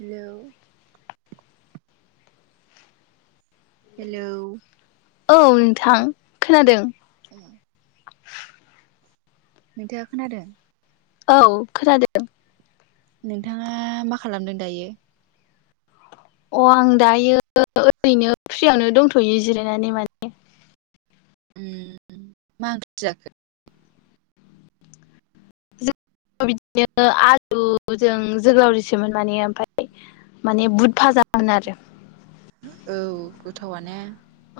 Hello hello औ नोंथां खोनादों? अ नोंथाङा खोनादों? औ खोनादों। नोंथाङा मा खालामदों दायो? अ आं दायो ओरैनो फ्रियावनो दंथ'यो जिरायनानै माने। ओम मा ओंख्रि जाखो? जों बिदिनो आलुजों जोगोलावरिसोमोन माने ओमफफ्राय माने बुहुत फाजामोन आरो औ गोथावआ नो।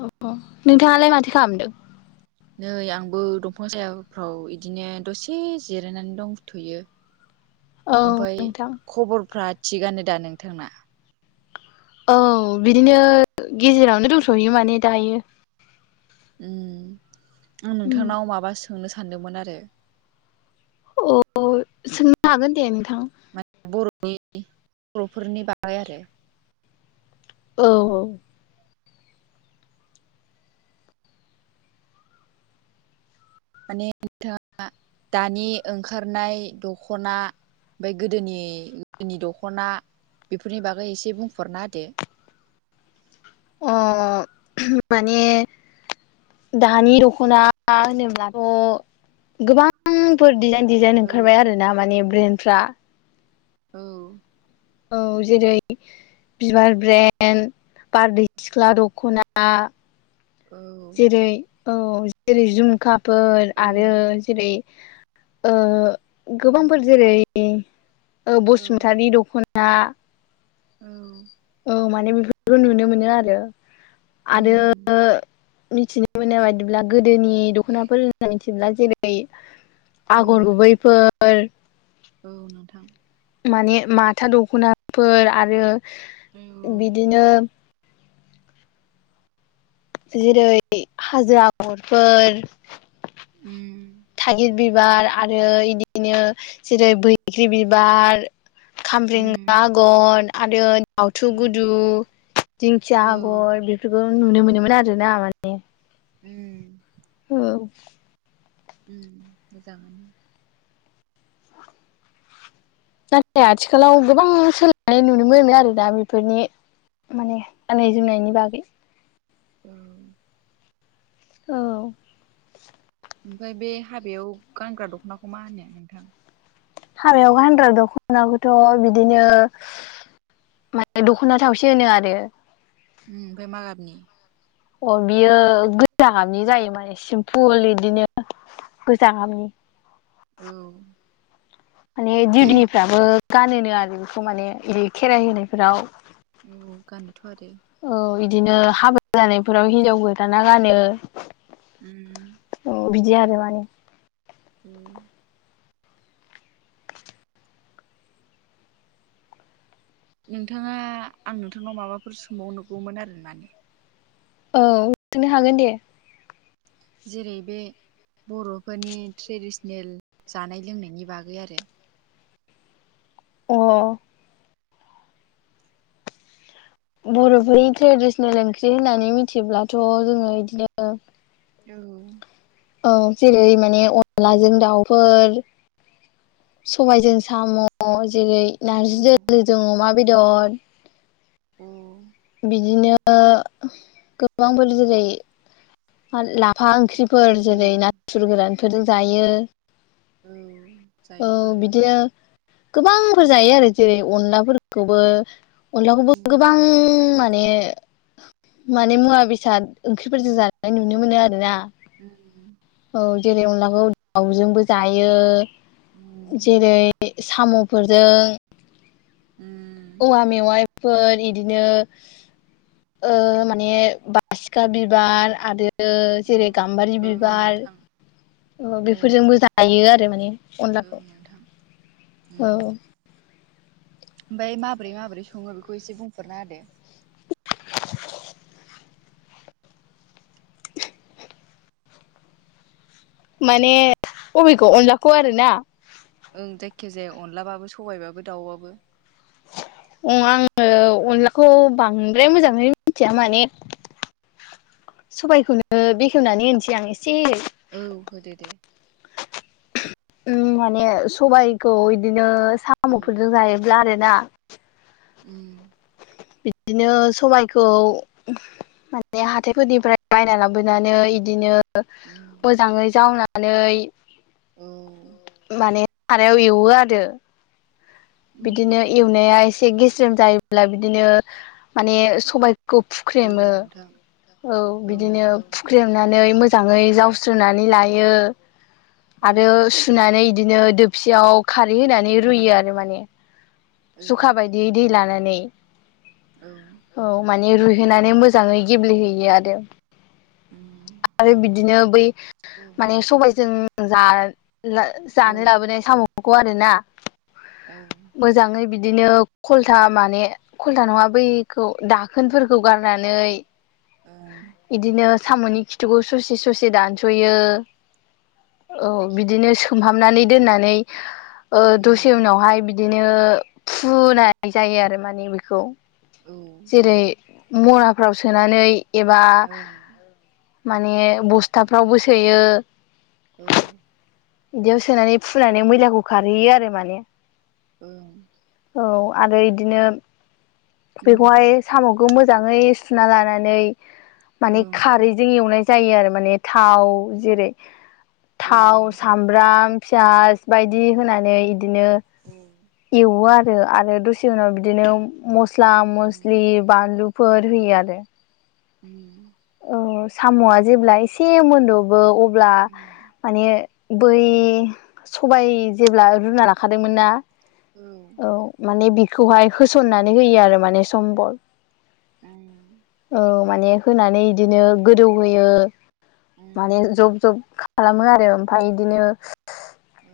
अ नोंथाङालाय माथो खालामदों? नै आंबो दंफां सायाफ्राव बिदिनो दसे जिरायनानै दंथुयो। औ ओमफाय नोंथां खबरफ्रा थिगानो दा नोंथांना औ बिदिनो गेजेरावनो दोनथ'हैयो माने दायो आं नोंथांनाव माबा सोंनो सानदोंमोन आरो अ सोंनो हागोन दे नोंथां बर' बर'फोरनि बागै आरो औ औ माने नोंथाङा दानि ओंखारनाय दख'ना ओमफफ्राय गोदोनि गोदोनि दख'ना बेफोरनि बागै एसे बुंफरना होदो अ माने दानि दख'ना होनोब्लाथ' गोबां गोबांफोर दिडिजाइन डिजाइन ओंखारबाय आर ना माने ब्रेन्डफ्रा औ औ जेरै बिबार ब्रेन्ड बारदै सिख्ला दख'ना औ जेरै औ जेरै जमखाफोर औ आरो जेरै गोबांफोर औ जेरै बसुमतारी दख'ना औ औ माने बेफोरखौ नुनो मोनो आरो आरो मिथिनो मोननाय बादिब्ला गोदोनि दख'नाफोर होनना मिथिब्ला जेरै आगर गुबैफोर औ नोंथां माने माथा दख'नाफोर आरो औ बिदिनो जेरै हाजिरा आगरफोर उम थागिर बिबार आरो इदिनो जेरै बैग्रि बिबार औ खामब्रें आगर आरो आवथु गुदु दिंखिया आगर बेफोरखौ नुनो मोनोमोन आरोना माने उम औ मोजांआनो नाथाय आथिखालाव गोबां सोलायनाय नुनो मोनो आरो दा बेफोरनि माने गाननाय जोमनायनि बागै औ औ ओमफ्राय बे हाबायाव गानग्रा दख'नाखौ मा होनो नोंथां हाबायाव गानग्रा दख'नाखौथ' बिदिनो माने दख'ना थावसे होनो आरो ओम ओमफ्राय मागाबनि अ बियो गोजा गाबनि जायो माने सिमपुल बिदिनो गोजाङामनि औ माने दिउनिफ्राबो गानोनो आरो बेखौ माने बि खेराइ होनायफोराव औ गाननोथ' आरो औ बिदिनो हाबा जानायफोराव हिन्जाव गोथाना गानो उम अ बिदि आरो माने [inaudible] नोंथाङा आं नोंथांनाव माबाफोर सोंबावनो नुगौमोन आरो माने औ सोंनो हागोन दे जेरै बे बर'फोरनि ट्रेडिसनेल जानाय लोंनायनि बागै आरो अ बर'फोरनि ट्रेडिसनेल ओंख्रि होननानै मिथिब्लाथ' जोङो इदिनो औ। औ जेरै माने अनलाजों दाउफोर, सबायजों साम' म', जेरै औ नार्जि दोलोजों अमा बेदर। अह। बिदिनो गोबांफोर जेरै फा लाफा ओंख्रिफोर औ जेरै नाथुर गोरानफोरजों जायो। औ जायोथ' आरो बिदिनो गोबांफोर जायो आरो जेरै अनलाफोरखौबो। अनलाखौबो उम गोबां माने माने मुवा बेसाद ओंख्रिफोरजों जानाय नुनो मोनो आरोना। म औ जेरै अनलाखौ दाउजोंबो जायो। उम जेरै साम'फोरजों, उम औवा मेवाइफोर इदिनो माने बासिखा बिबार आरो औ जेरै गाम्बारि औ बिबार नोंथां ओ औ बेफोरजोंबो जायो आरो माने औ अनलाखौ। नोंथां उम। औ ओमफ्राय माब्रै माब्रै सङो बेखौ एसे बुंफोररना होदो। [inaudible] माने अबेखौ अनलाखौ आरोना? ओं जायखि जाया अनलाबाबो सबायबाबो दाउबाबो। अं आङो अनलाखौ बांद्राय मोजाङै मिथिया माने सबायखौनो बेखेवनानै होनसै आं एसे। औ होदेदो। माने सबाइखौ बिदिनो औ साम'फोरजों जायोब्ला आरोना। उम। बिदिनो सबायखौ माने हाथायफोरनिफ्राय बायना लाबोनानै इदिनो उम। मोजाङै जावनानै औ। माने सारायाव एवो आरो। उम बिदिनो एवनाया एसे गेस्रेम जायोब्ला बिदिनो माने सबाय खौ औ फुख्रेमो नोंथां औ बिदिनो फु ख्रेमनानै मोजाङै जावस्रनानै औ लायो औ आरो सु सुनानै बिदिनो दोबसियाव खारै होनानै उम रुयो आरो माने। औ जखा बायदियै दै लानानै। औ। औ माने रुइहोनानै मोजाङै गेब्लेहोयो आरो। उम आरो बिदिनो बै औ माने सबायजों जा जा-जानो औ लाबोनाय साम'खौ आरोना। औ। मोजाङै बिदिनो खलथा माने खल्था नङा बैखौ दाखोनफोरखौ गारनानै ओं। बिदिनो साम'नि खिथुखौ ससे ससे दानस'यो। औ बिदिनो सोमहाबनानै दोननानै दसे उनावहाय बिदिनो फुनाय जायो आरो माने बेखौ। औ। जेरै मनाफ्राव सोनानै एबा माने बस्थाफ्रावबो सोयो। औ बिदियाव सोनानै फुनानै मैलाखौ खारहैयो आरो माने ओं औ आरो इदिनो बेखौहाय साम'खौ मोजाङै सुना लानानै माने खारैजों एवनाय जायो आरो माने थाव जेरै थाव सामब्राम फियस बायदि होनानै बिदिनो ओम एवो आरो आरो दसे उनाव बिदिनो मस्ला मस्लि बानलुफोर होया आरो ओम औ साम'आ जेब्ला एसे मोनद'बो अब्ला माने बै सबाय जेब्ला रुना लाखादोंमोन ना औ माने बिखौहाय होसननानै होयो आरो माने सम्बल औ माने होनानै बिदिनो गोदौहोयो माने जब जब खालामो आरो ओमफाय इदिनो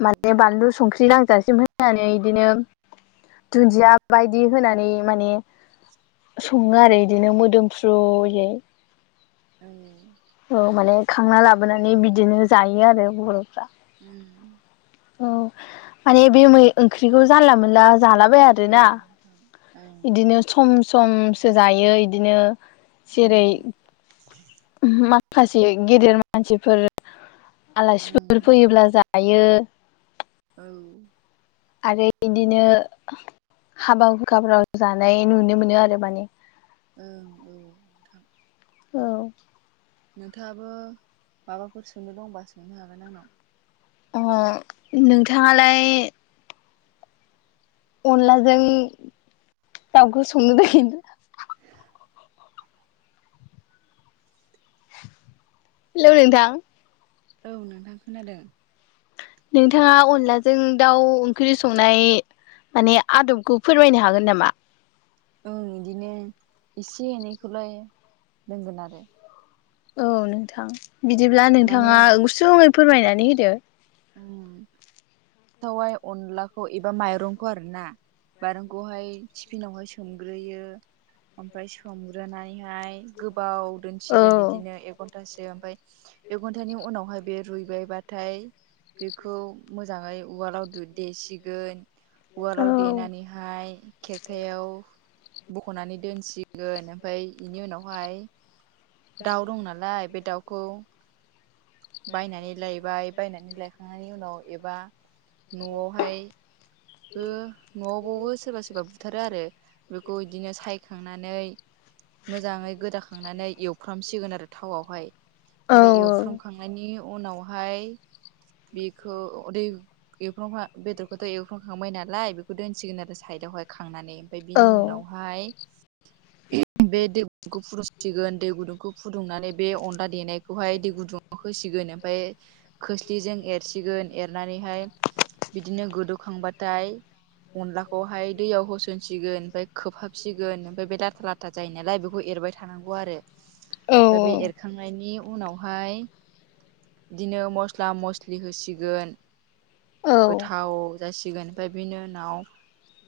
माने बानलु संख्रि नांजासिम होनानै बिदिनो दुन्दिया बायदि होनानै माने सङो आरो बिदिनो मोदोमफ्र्रुयै औ औ माने खांना लाबोनानै बिदिनो जायो आरो बर'फ्रा ओम औ माने बे मै ओंख्रिखौ जानला मोनला जालाबाय आरोना इदिनो सम समसो जायो बिदिनो जेरै माखासे गेदेर मानसिफोर आलासिफोर फैयोब्ला जायो औ आरो इदिनो हाबा हुखाफ्राव जानाय नुनो मोनो आरो माने ओं औ औ नोंथाङाबो माबाफोर सोंनो दंबा सोंनो हागोन आंनाव अ नोंथाङालाय अनलाजों दाउखौ संनो थाखायै हेलौ नोंथां औ नोंथां खोनादों नोंथाङा अनलाजों दाउ ओंख्रि संनाय माने आदबखौ फोरमायनो हागोन नामा ओं इदिनो इसे एनैखौलाय रोंगोन आरो औ नोंथां बिदिब्ला माने नोंथाङा गुसुङै फोरमायनानै होदो उम थावाइ अनलाखौ एबा माइरंखौ आरो ना माइरंखौहाय थिफिनावहाय सोमग्रोयो ओमफाय सोमग्रोनायहाय गोबाव औ दोनसिगोन बिदिनो एक घन्टासो ओमफाय एक घन्टानि उनावहाय बे रुइबायबाथाय बेखौ मोजाङै उवालाव दु देसिगोन औ उवालाव देनानैहाय खेरखायाव बख'नानै दोनसिगोन ओमफाय इनि उनावहाय दाउ दं नालाय बे दाउखौ बायनानै लायबाय बायनानै लायखांनायनि उनाव एबा न'आवहाय ओ न'आवबावबो सोरबा सोरबा बुथारो आरो बेखौ इदिनो सायखांनानै मोजाङै गोदाखांनानै एवफ्रामसिगोन आरो थावआवहाय औ ओमफाय एवफ्रामखां मानि उनावहाय बेखौ अदै एवफबना बदरबाथाय सुखांखांबाय नालाय बेखौ दोनसिगोन आरो साइदावहाय खांनानै ओमफाय औ बिनि उनावहाय बे दै गुदुंखौ फुदुंसिगोन दै गुदुंखौ फुदुंनानै बे अनला देनायखौहाय दै गुदुङाव होसिगोन ओमफाय खोस्लिजों एरसिगोन एरनानैहाय बिदिनो गोदौखांबाथाय अनलाखौहाय दैयाव होसनसिगोन ओमफाय खोबहाबसिगोन ओमफाय बे लाथा ला था जायो नालाय बेखौ एरबाय थानांगौ आरो औ ओमफाय बे एरखांनायनि उनावहाय इदिनो मस्ला मस्लि होसिगोन औ गोथाव जासिगोन ओमफाय बिनि उनाव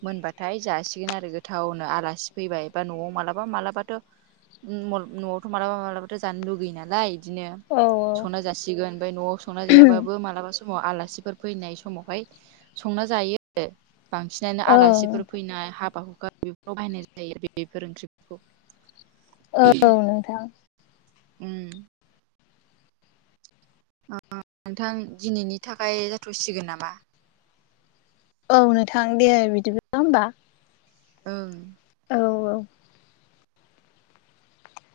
मोनबाथाय जासिगोन आरो गोथावनो आलासि फैबाय बा न'आव मालाबा मालाबाथ' उम मल न'आवथ' मालाबा मालाबाथ' जानो लुगैयो नालाय इदिनो औ संना जासि सिगोन बै न'आव संना जायाबाबो मालाबा समाव आलासिफोर फैनाय समावहाय संना जायो आरो बांसिनानो औ आलासिफोर फैनाय हाबा हुखा बे लगायनाय जायो बेफोर ओंख्रिफोरखौ नोथां उम अ नोंथां दिनैनि थाखाय जाथ'सिगोन नामा। औ नोंथां दे बिदिब्ला होमबा ओं औ औ